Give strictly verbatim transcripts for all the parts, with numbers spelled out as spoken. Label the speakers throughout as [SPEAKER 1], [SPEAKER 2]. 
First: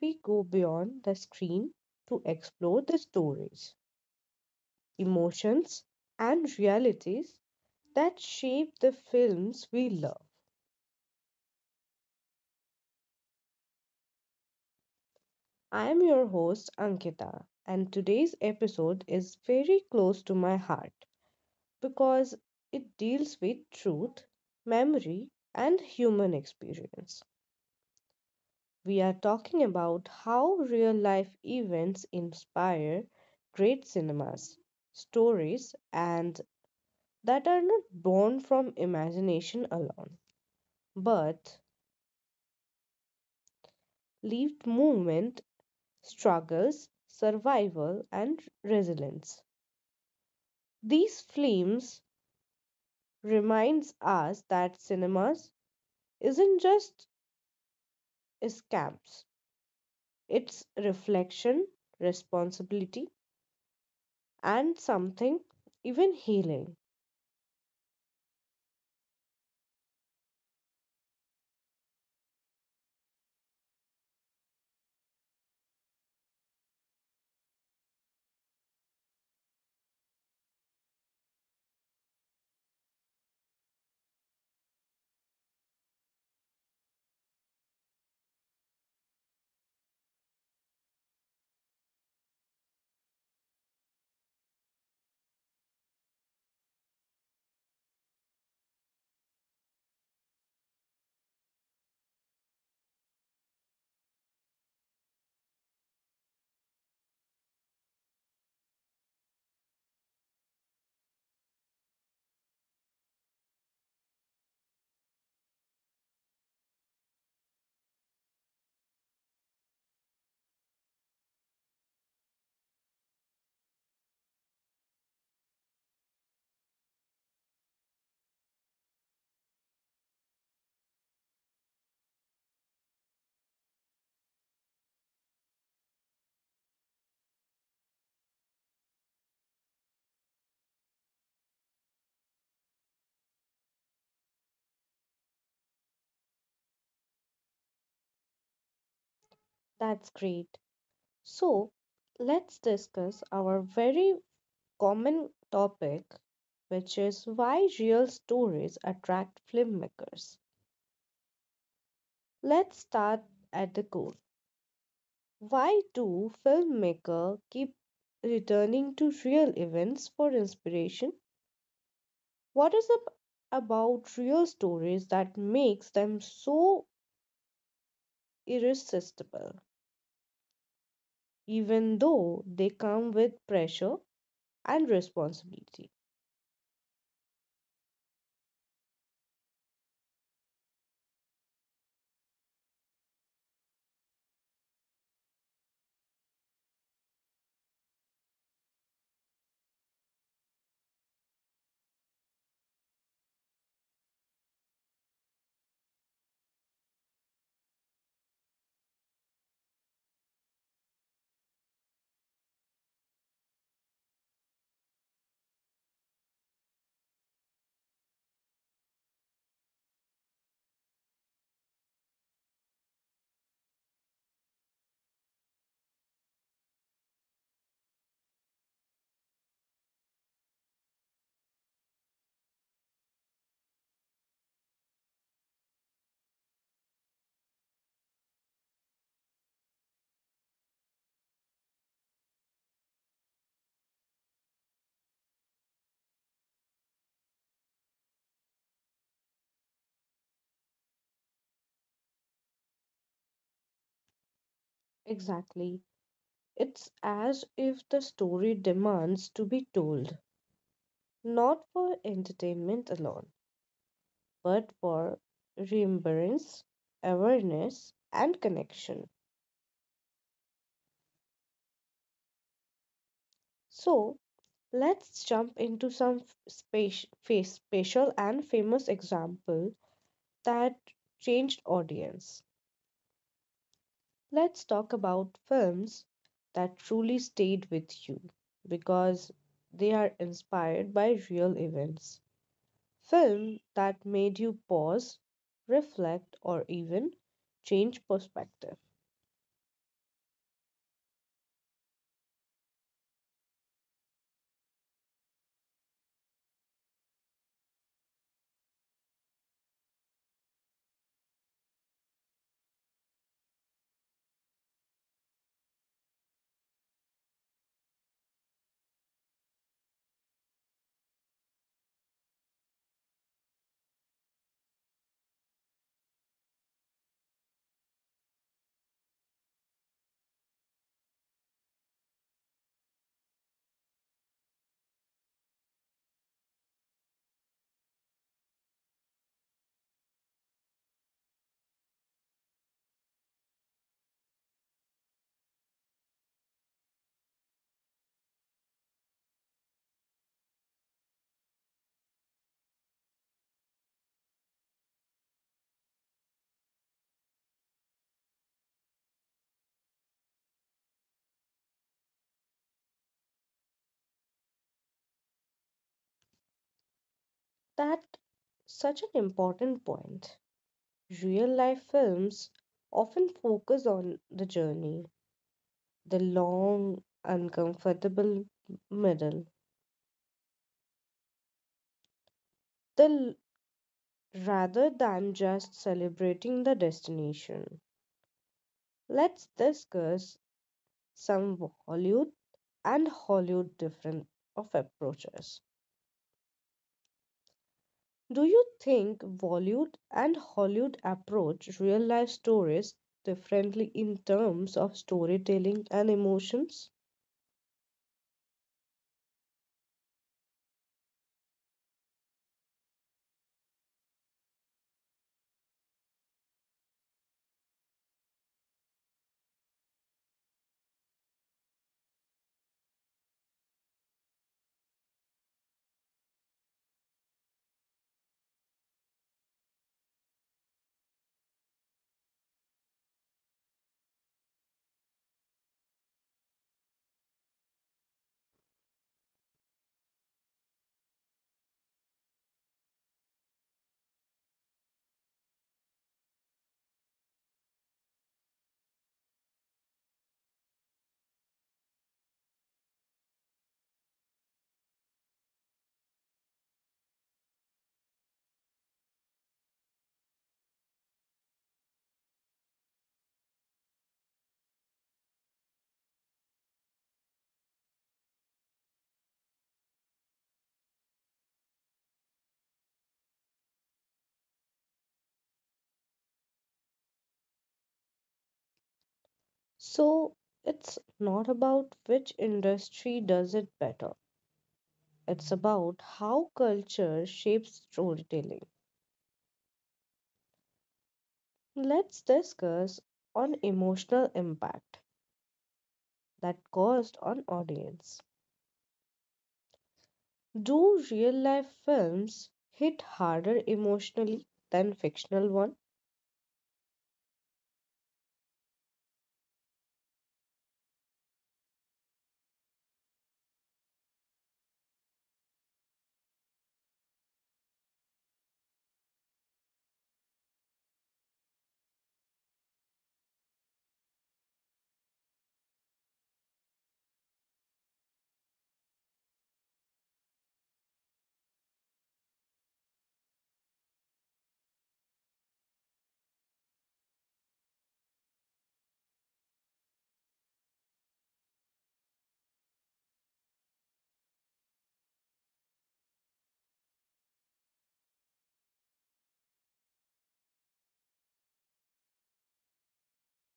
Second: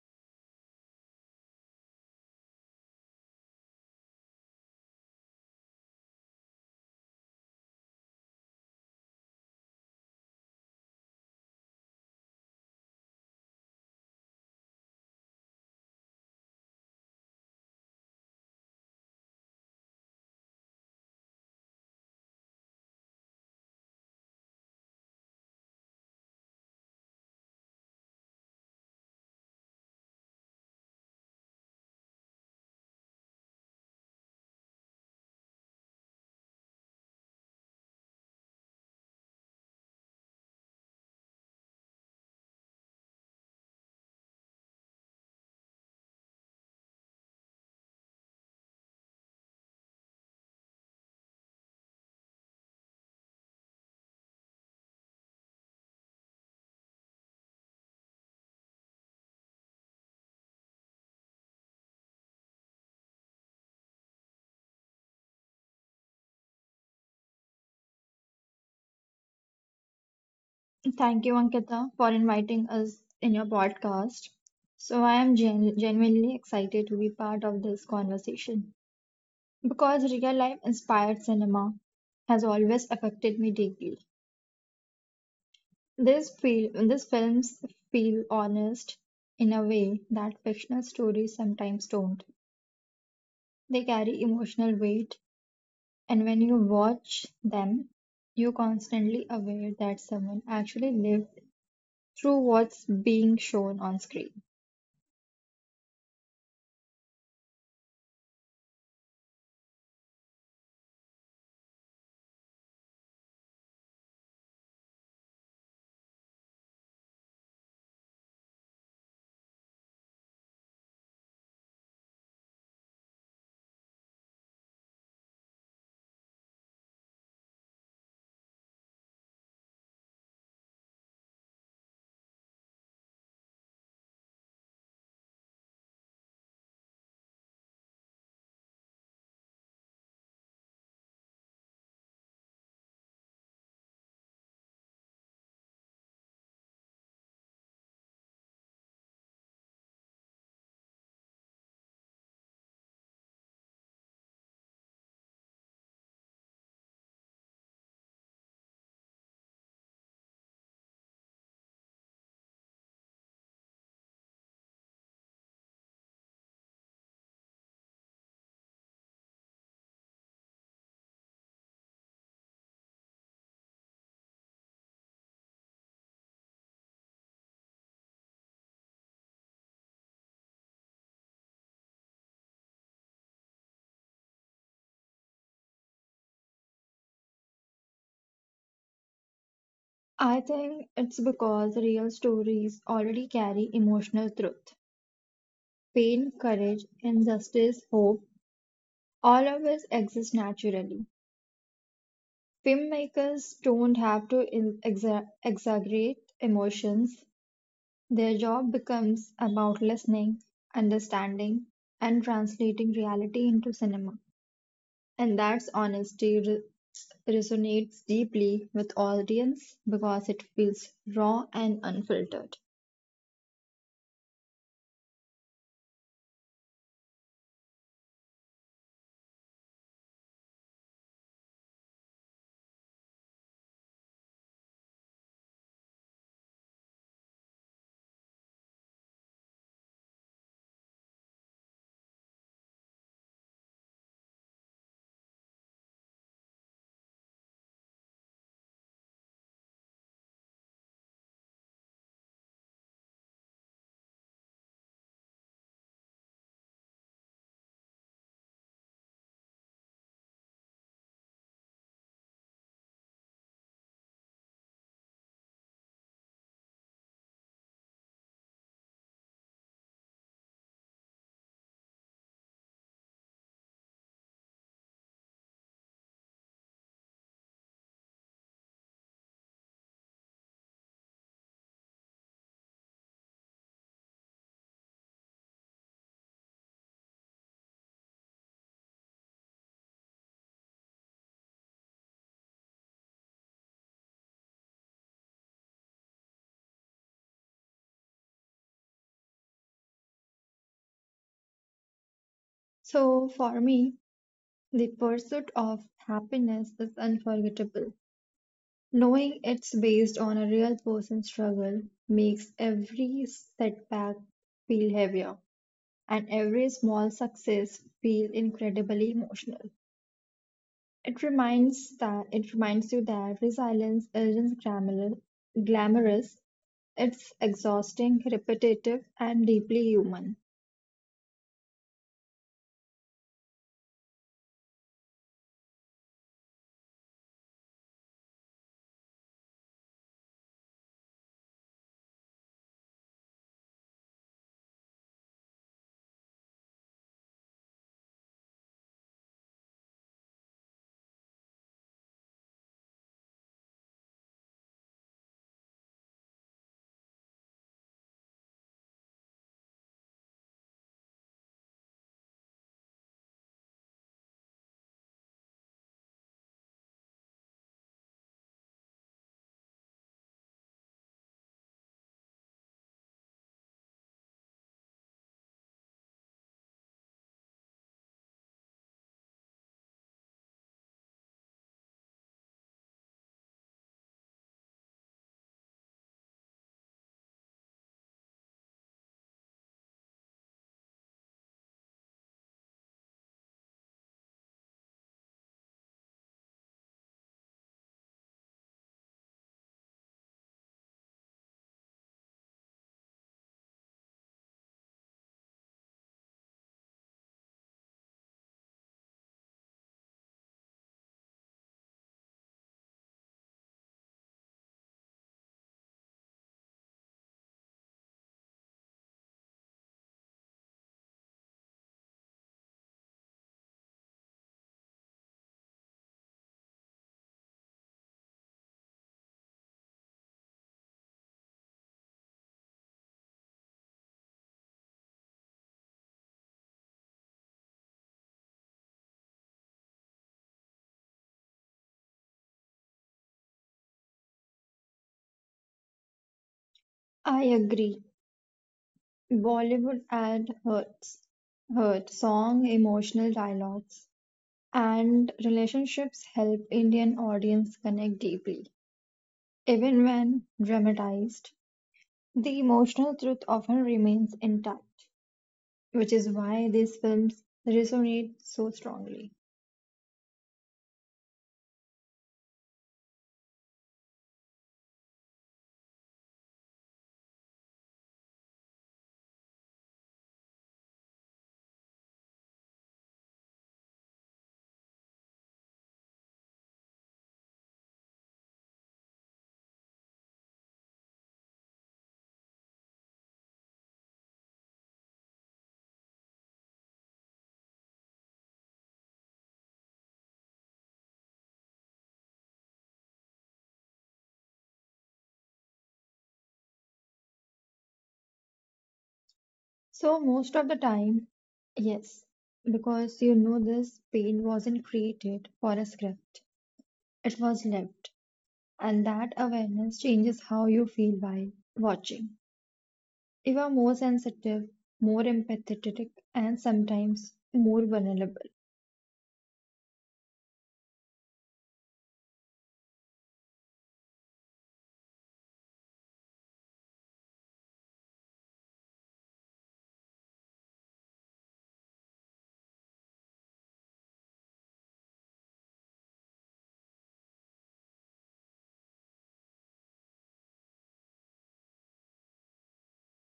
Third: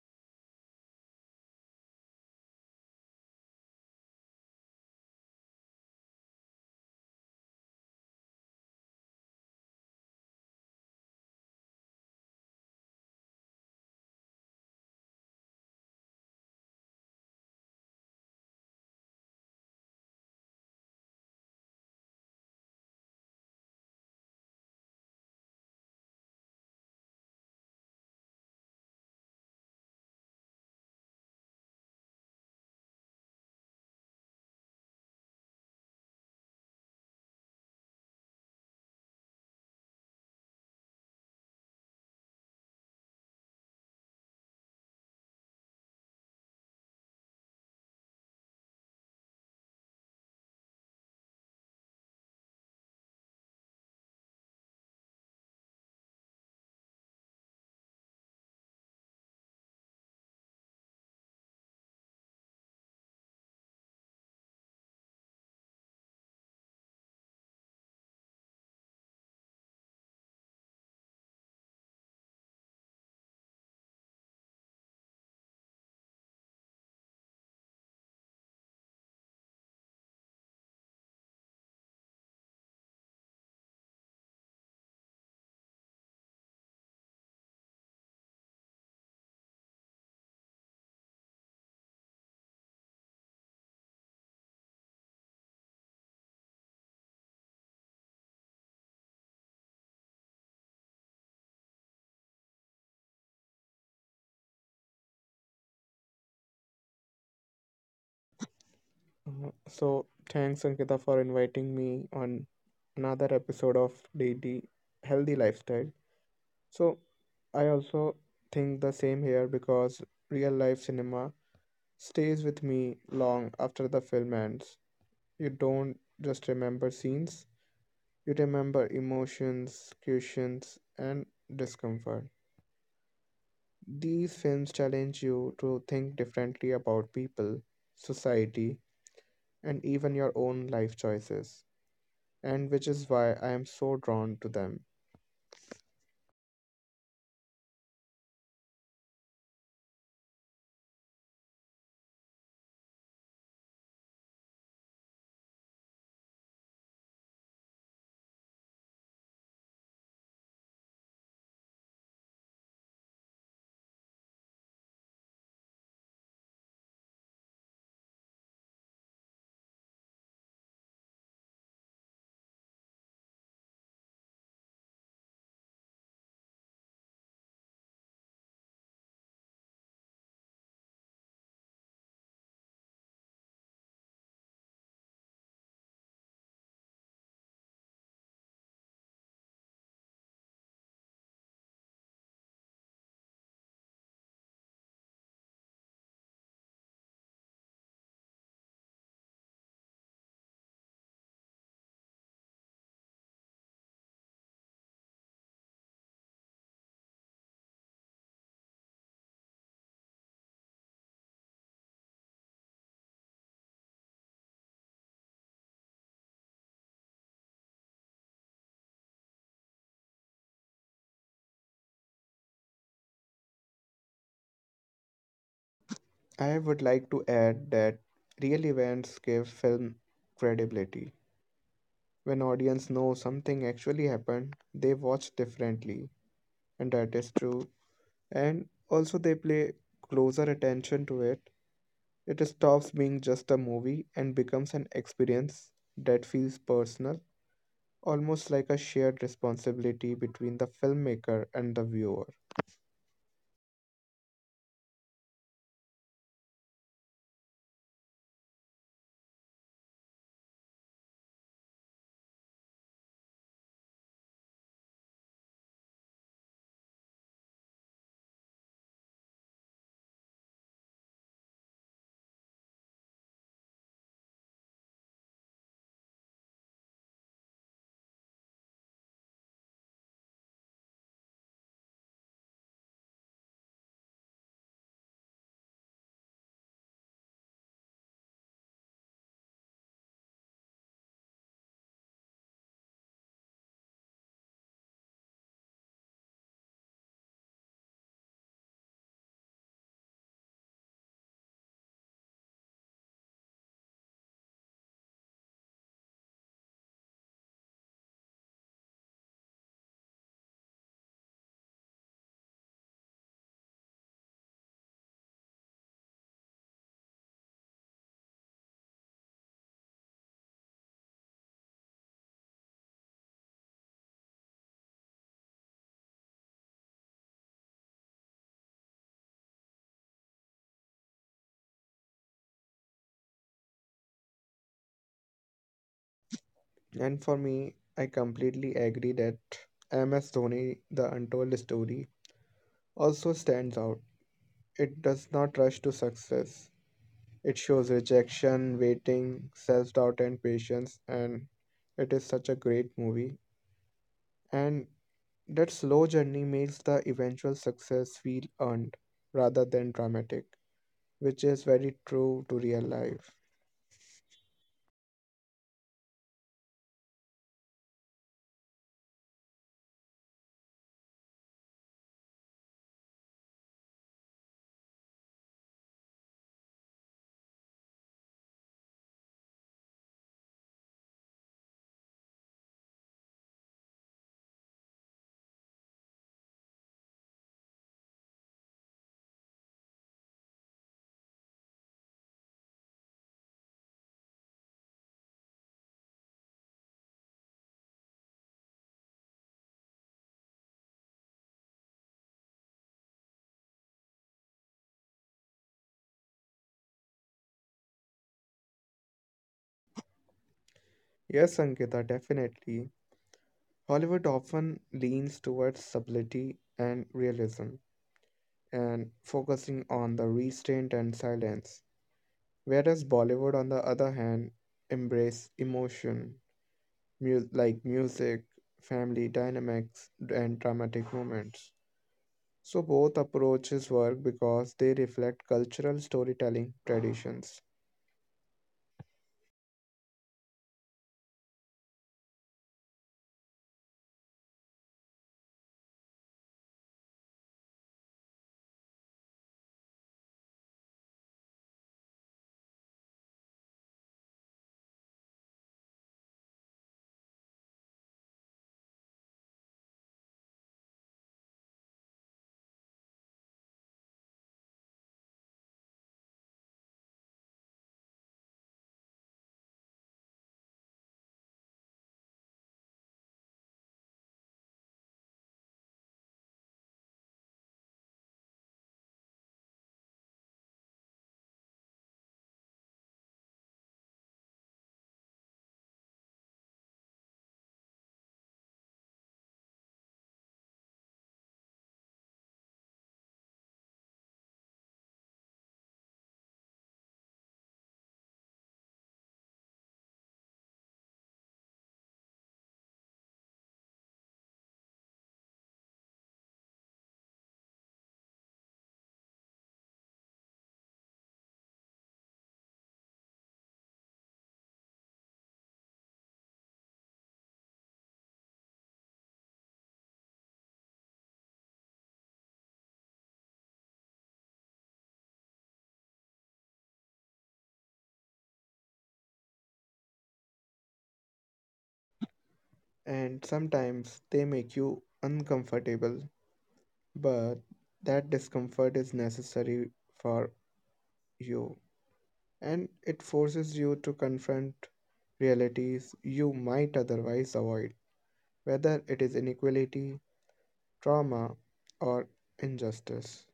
[SPEAKER 1] we go beyond the screen to explore the stories, emotions, and realities that shape the films we love. I am your host, Ankita, and today's episode is very close to my heart because it deals with truth, memory, and human experience. We are talking about how real life events inspire great cinemas, stories, and that are not born from imagination alone, but lived movement, struggles, survival, and resilience. These films reminds us that cinemas isn't just escapes; it's reflection, responsibility, and something even healing.
[SPEAKER 2] Thank you, Ankita, for inviting us in your podcast. So, I am gen- genuinely excited to be part of this conversation because real life inspired cinema has always affected me deeply. This feel, these films feel honest in a way that fictional stories sometimes don't. They carry emotional weight, and when you watch them, you're constantly aware that someone actually lived through what's being shown on screen.
[SPEAKER 3] Uh, so thanks Ankita for inviting me on another episode of Daily Healthy Lifestyle. So I also think the same here because real life cinema stays with me long after the film ends. You don't just remember scenes, you remember emotions, questions, and discomfort. These films challenge you to think differently about people, society, and even your own life choices. And which is why I am so drawn to them.
[SPEAKER 1] That's great. So, let's discuss our very common topic, which is why real stories attract filmmakers. Let's start at the core. Why do filmmakers keep returning to real events for inspiration? What is it about real stories that makes them so irresistible, even though they come with pressure and responsibility?
[SPEAKER 2] I think it's because real stories already carry emotional truth. Pain, courage, injustice, hope, all of us exist naturally. Filmmakers don't have to in- exa- exaggerate emotions. Their job becomes about listening, understanding, and translating reality into cinema. And that's honesty re- resonates deeply with audience because it feels raw and unfiltered.
[SPEAKER 3] I would like to add that real events give film credibility. When audience know something actually happened, they watch differently, and that is true. And also they pay closer attention to it. It stops being just a movie and becomes an experience that feels personal, almost like a shared responsibility between the filmmaker and the viewer.
[SPEAKER 1] Exactly. It's as if the story demands to be told, not for entertainment alone, but for remembrance, awareness, and connection. So, let's jump into some space, special and famous example that changed audience. Let's talk about films that truly stayed with you because they are inspired by real events film that made you pause, reflect, or even change perspective.
[SPEAKER 2] So for me, The pursuit of happiness is unforgettable. Knowing it's based on a real person's struggle makes every setback feel heavier and every small success feel incredibly emotional. It reminds that it reminds you that resilience isn't glamour- glamorous, it's exhausting, repetitive, and deeply human.
[SPEAKER 3] And for me, I completely agree that M S Dhoni, The Untold Story, also stands out. It does not rush to success. It shows rejection, waiting, self doubt, and patience, and it is such a great movie. And that slow journey makes the eventual success feel earned rather than dramatic, which is very true to real life.
[SPEAKER 1] That's such an important point. Real life films often focus on the journey, the long, uncomfortable middle, the l- rather than just celebrating the destination. Let's discuss some Hollywood and Hollywood different of approaches. Do you think Bollywood and Hollywood approach real life stories differently in terms of storytelling and emotions?
[SPEAKER 3] Yes, Ankita, definitely. Hollywood often leans towards subtlety and realism, and focusing on the restraint and silence. Whereas Bollywood, on the other hand, embrace emotion, mu- like music, family dynamics, and dramatic moments. So both approaches work because they reflect cultural storytelling traditions,
[SPEAKER 2] I agree. Bollywood ad hurts. Hurt song, emotional dialogues, and relationships help Indian audience connect deeply. Even when dramatized, the emotional truth often remains intact, which is why these films resonate so strongly.
[SPEAKER 1] So it's not about which industry does it better. It's about how culture shapes storytelling. Let's discuss on emotional impact that caused on audience. Do real life films hit harder emotionally than fictional ones?
[SPEAKER 2] So most of the time, yes, because you know this pain wasn't created for a script. It was lived, and that awareness changes how you feel while watching. You are more sensitive, more empathetic, and sometimes more vulnerable.
[SPEAKER 3] and sometimes they make you uncomfortable, but that discomfort is necessary for you. And it forces you to confront realities you might otherwise avoid, whether it is inequality, trauma, or injustice.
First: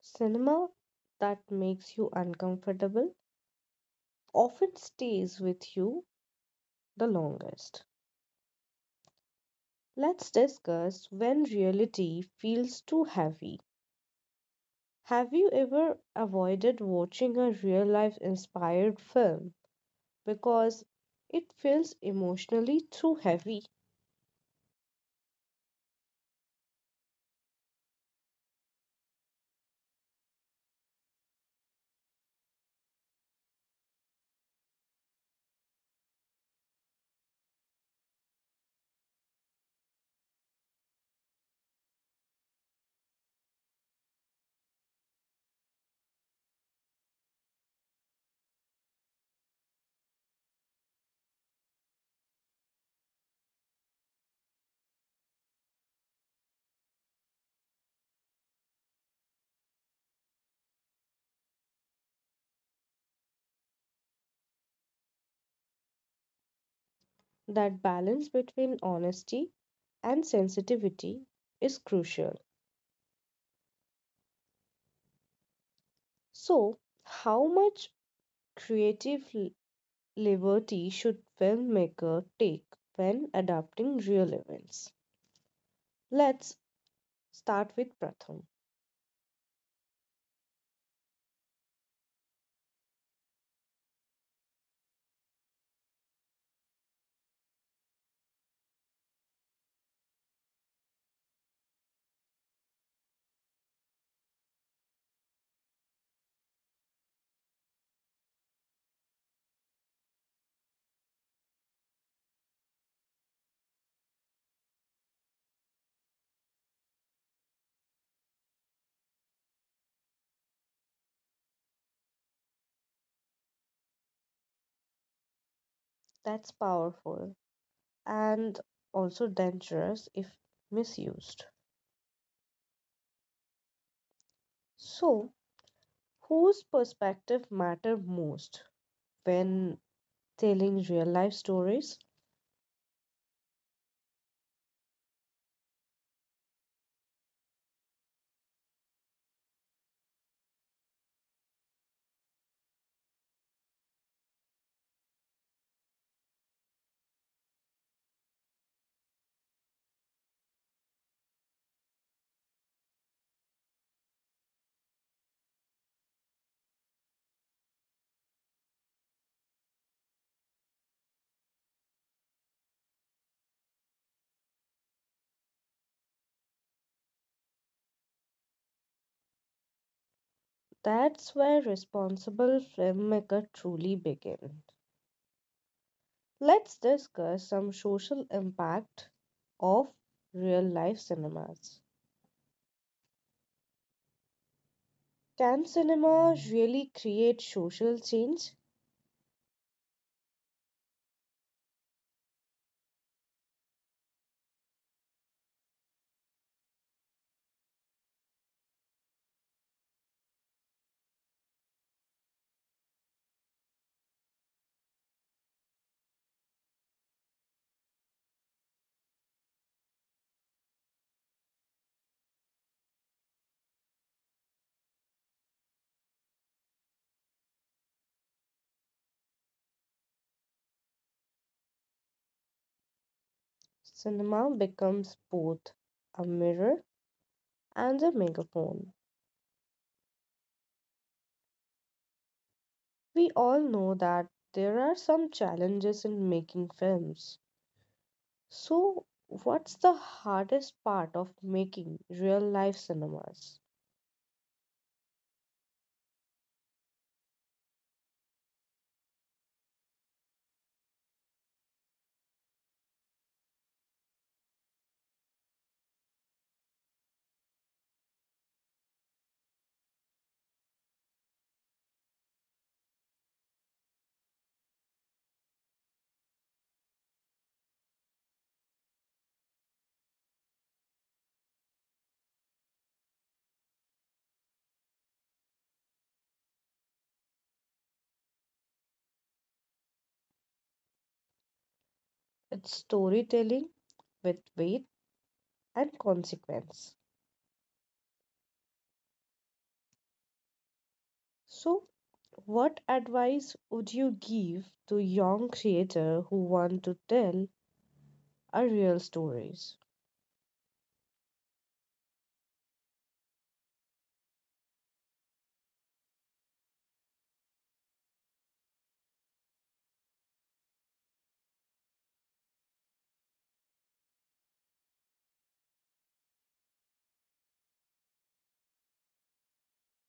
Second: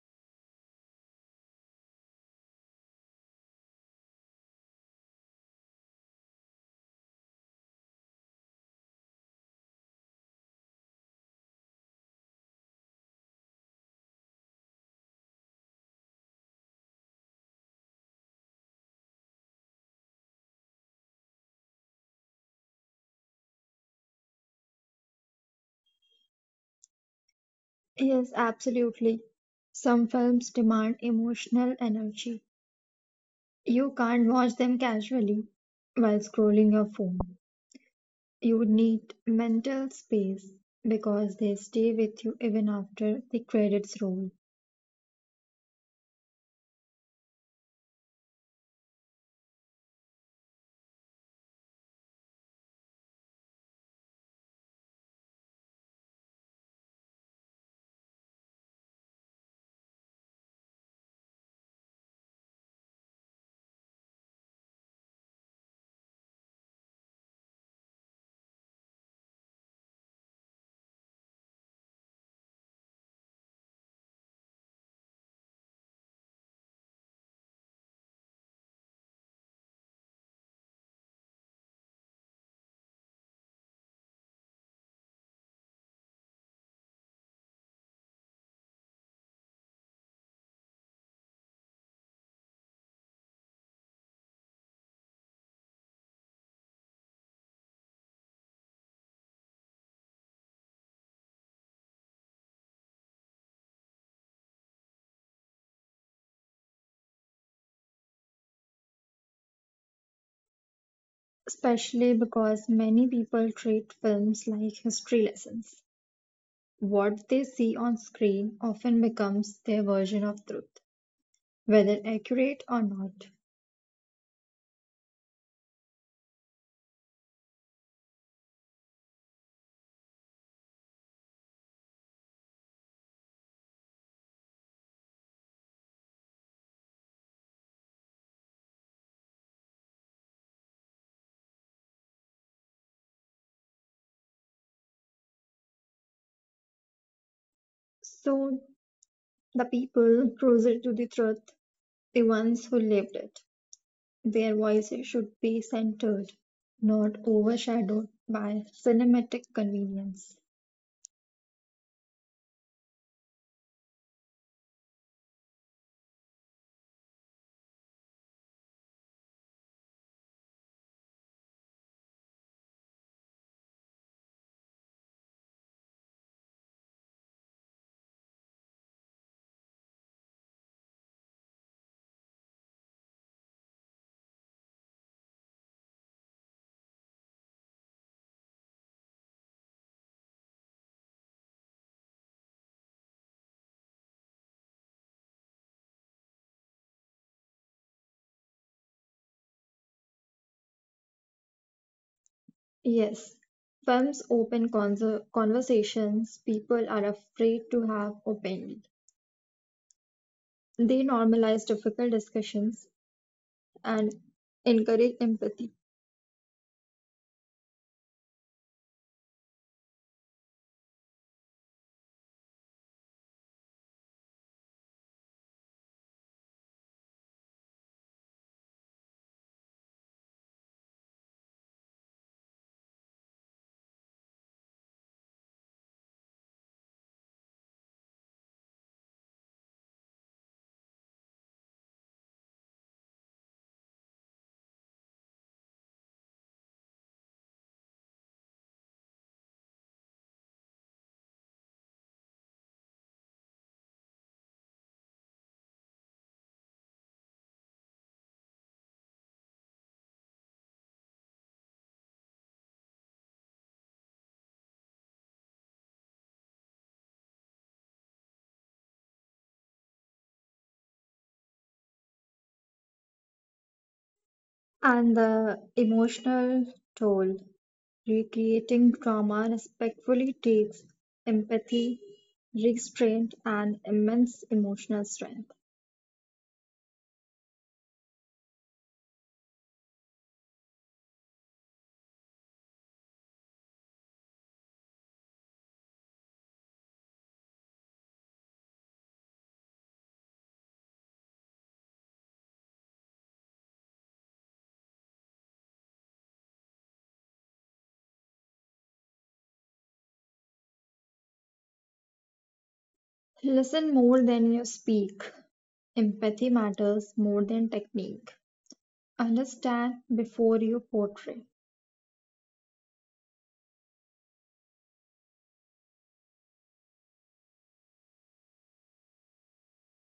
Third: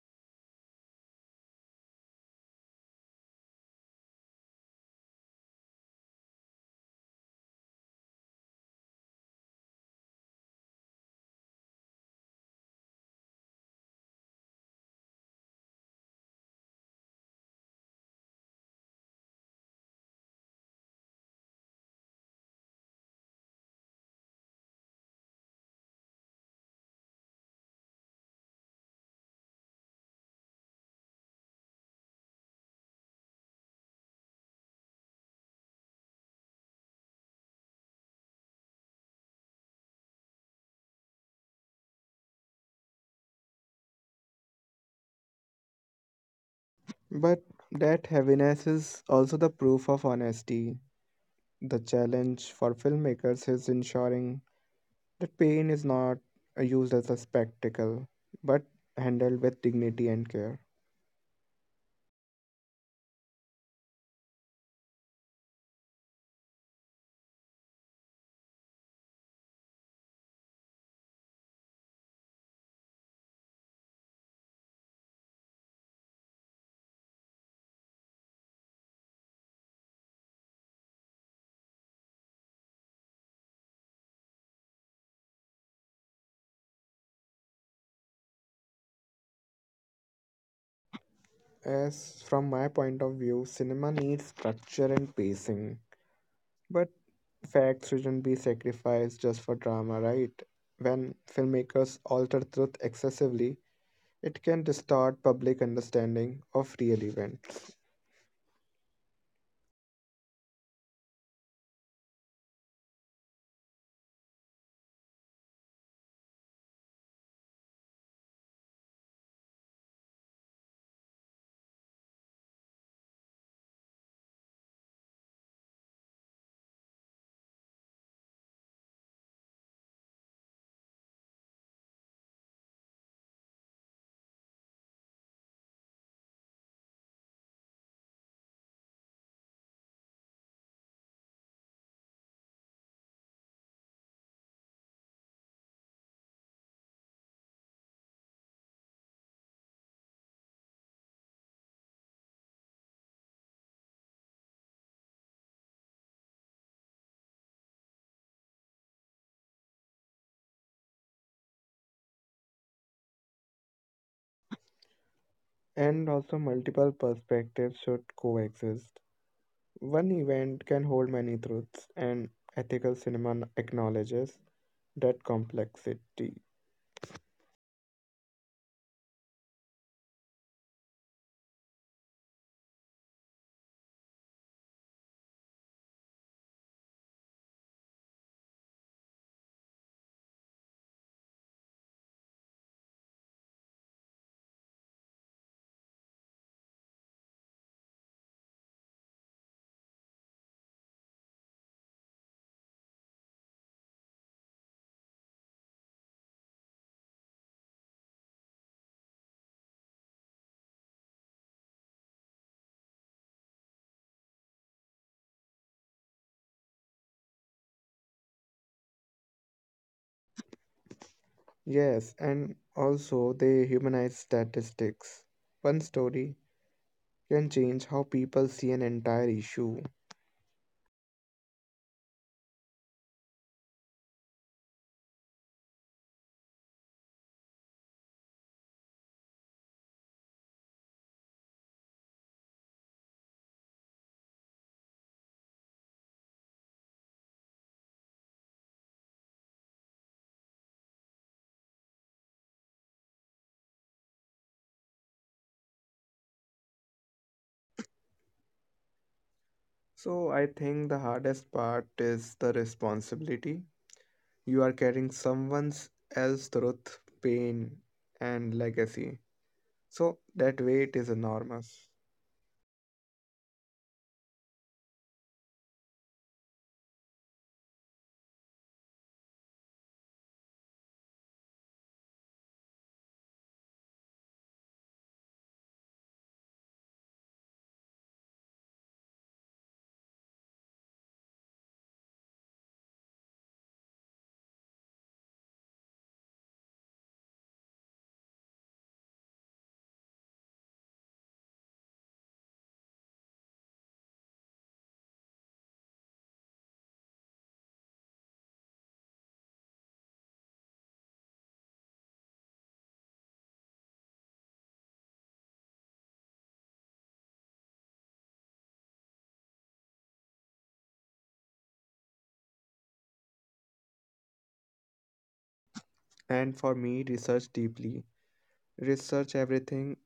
[SPEAKER 1] Cinema that makes you uncomfortable often stays with you the longest. Let's discuss when reality feels too heavy. Have you ever avoided watching a real life inspired film because it feels emotionally too heavy?
[SPEAKER 2] Yes, absolutely. Some films demand emotional energy. You can't watch them casually while scrolling your phone. You need mental space because they stay with you even after the credits roll.
[SPEAKER 3] But that heaviness is also the proof of honesty. The challenge for filmmakers is ensuring that pain is not used as a spectacle, but handled with dignity and care.
[SPEAKER 1] That balance between honesty and sensitivity is crucial. So, how much creative liberty should filmmaker take when adapting real events? Let's start with Pratham.
[SPEAKER 3] As from my point of view, cinema needs structure and pacing. But facts shouldn't be sacrificed just for drama, right? When filmmakers alter truth excessively, it can distort public understanding of real events.
[SPEAKER 2] Especially because many people treat films like history lessons. What they see on screen often becomes their version of truth. Whether accurate or not,
[SPEAKER 1] That's powerful and also dangerous if misused. So, whose perspective matter most when telling real life stories?
[SPEAKER 2] so the people closer to the truth, the ones who lived it, their voices should be centered, not overshadowed by cinematic convenience.
[SPEAKER 3] And also, multiple perspectives should coexist. One event can hold many truths, and ethical cinema acknowledges that complexity.
[SPEAKER 1] That's where responsible filmmaker truly begins. Let's discuss some social impact of real life cinemas. Can cinema really create social change?
[SPEAKER 2] Yes, films open conser- conversations people are afraid to have openly. They normalize difficult discussions and encourage empathy
[SPEAKER 3] Yes, and also they humanize statistics. One story can change how people see an entire issue.
[SPEAKER 1] Cinema becomes both a mirror and a megaphone. We all know that there are some challenges in making films. So, what's the hardest part of making real life cinemas?
[SPEAKER 3] So I think the hardest part is the responsibility. You are carrying someone's else truth, pain, and legacy. So that weight is enormous.
[SPEAKER 2] and the emotional toll. Recreating trauma respectfully takes empathy, restraint, and immense emotional strength.
[SPEAKER 1] It's storytelling with weight and consequence. So, what advice would you give to young creator who want to tell a real stories?
[SPEAKER 2] Listen more than you speak. Empathy matters more than technique. Understand before you portray.
[SPEAKER 3] And for me, research deeply. Research everything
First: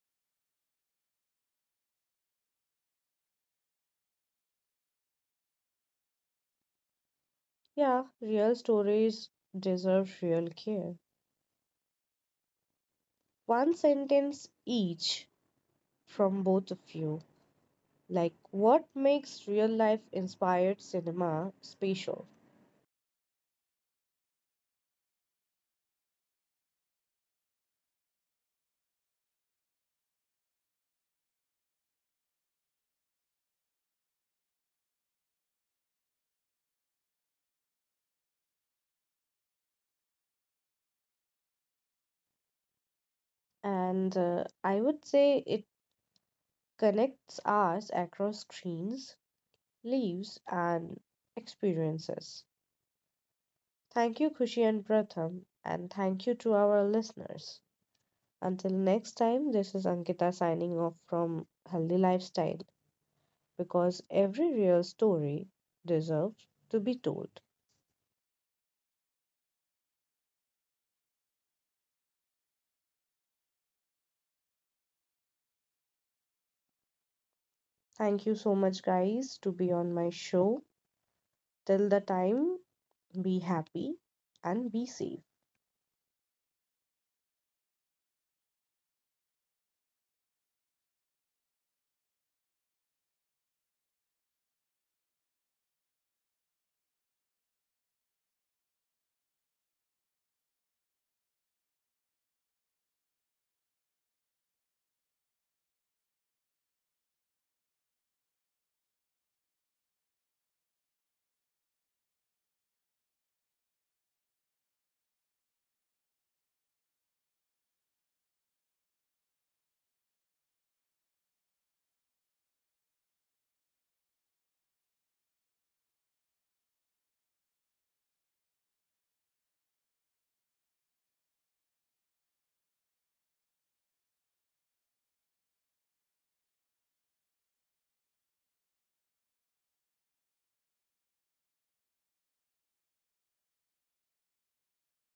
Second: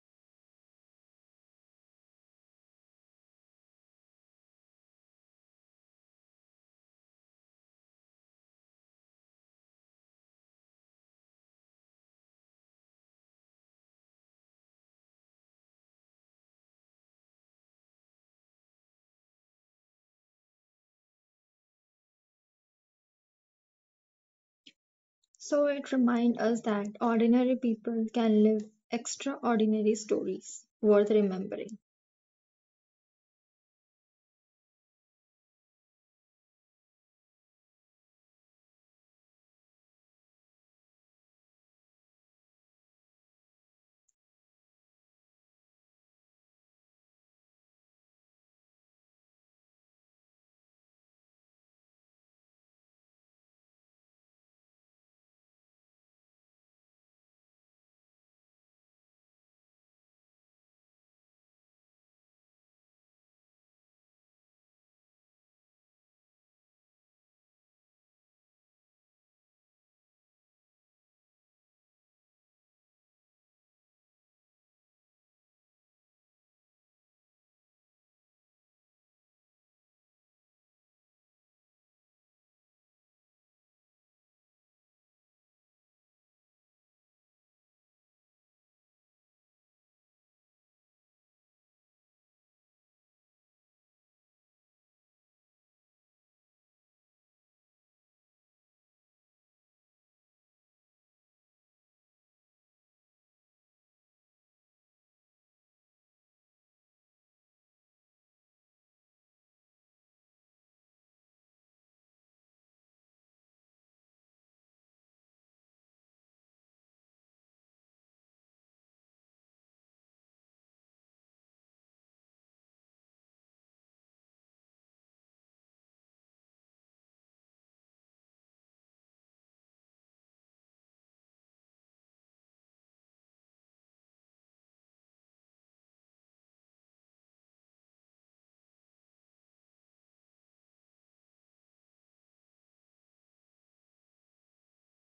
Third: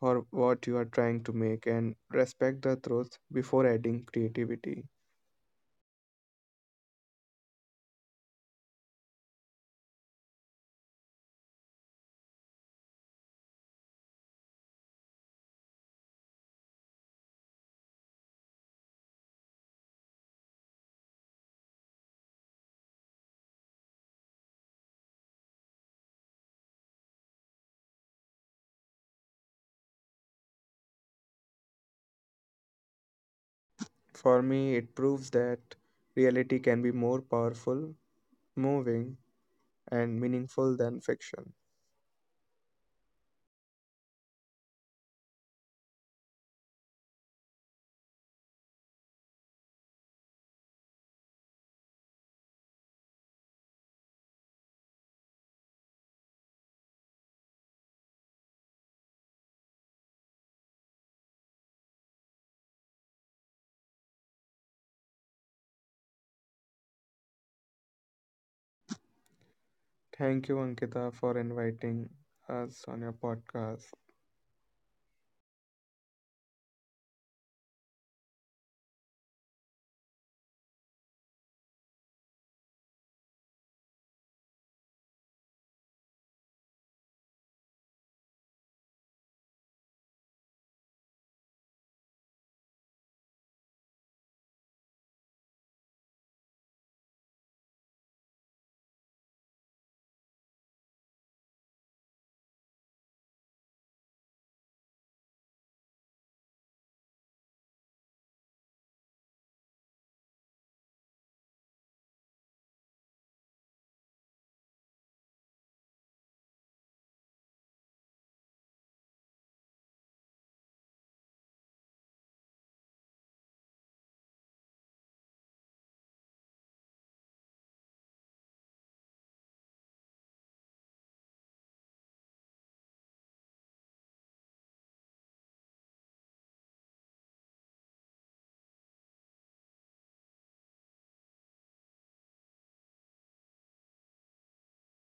[SPEAKER 3] for what you are trying to make and respect the truth before adding creativity.
[SPEAKER 1] Yeah, real stories deserve real care. One sentence each from both of you. Like, what makes real life inspired cinema special?
[SPEAKER 2] So it reminds us that ordinary people can live extraordinary stories worth remembering.
[SPEAKER 3] For me, it proves that reality can be more powerful, moving, and meaningful than fiction.
[SPEAKER 1] And uh, I would say it connects us across screens, leaves, and experiences. Thank you, Kushi and Pratham, and thank you to our listeners. Until next time, this is Ankita signing off from Healthy Lifestyle, because every real story deserves to be told.
[SPEAKER 3] Thank you, Ankita, for inviting us on your podcast.
[SPEAKER 1] Thank you so much, guys, to be on my show. Till the time, be happy and be safe.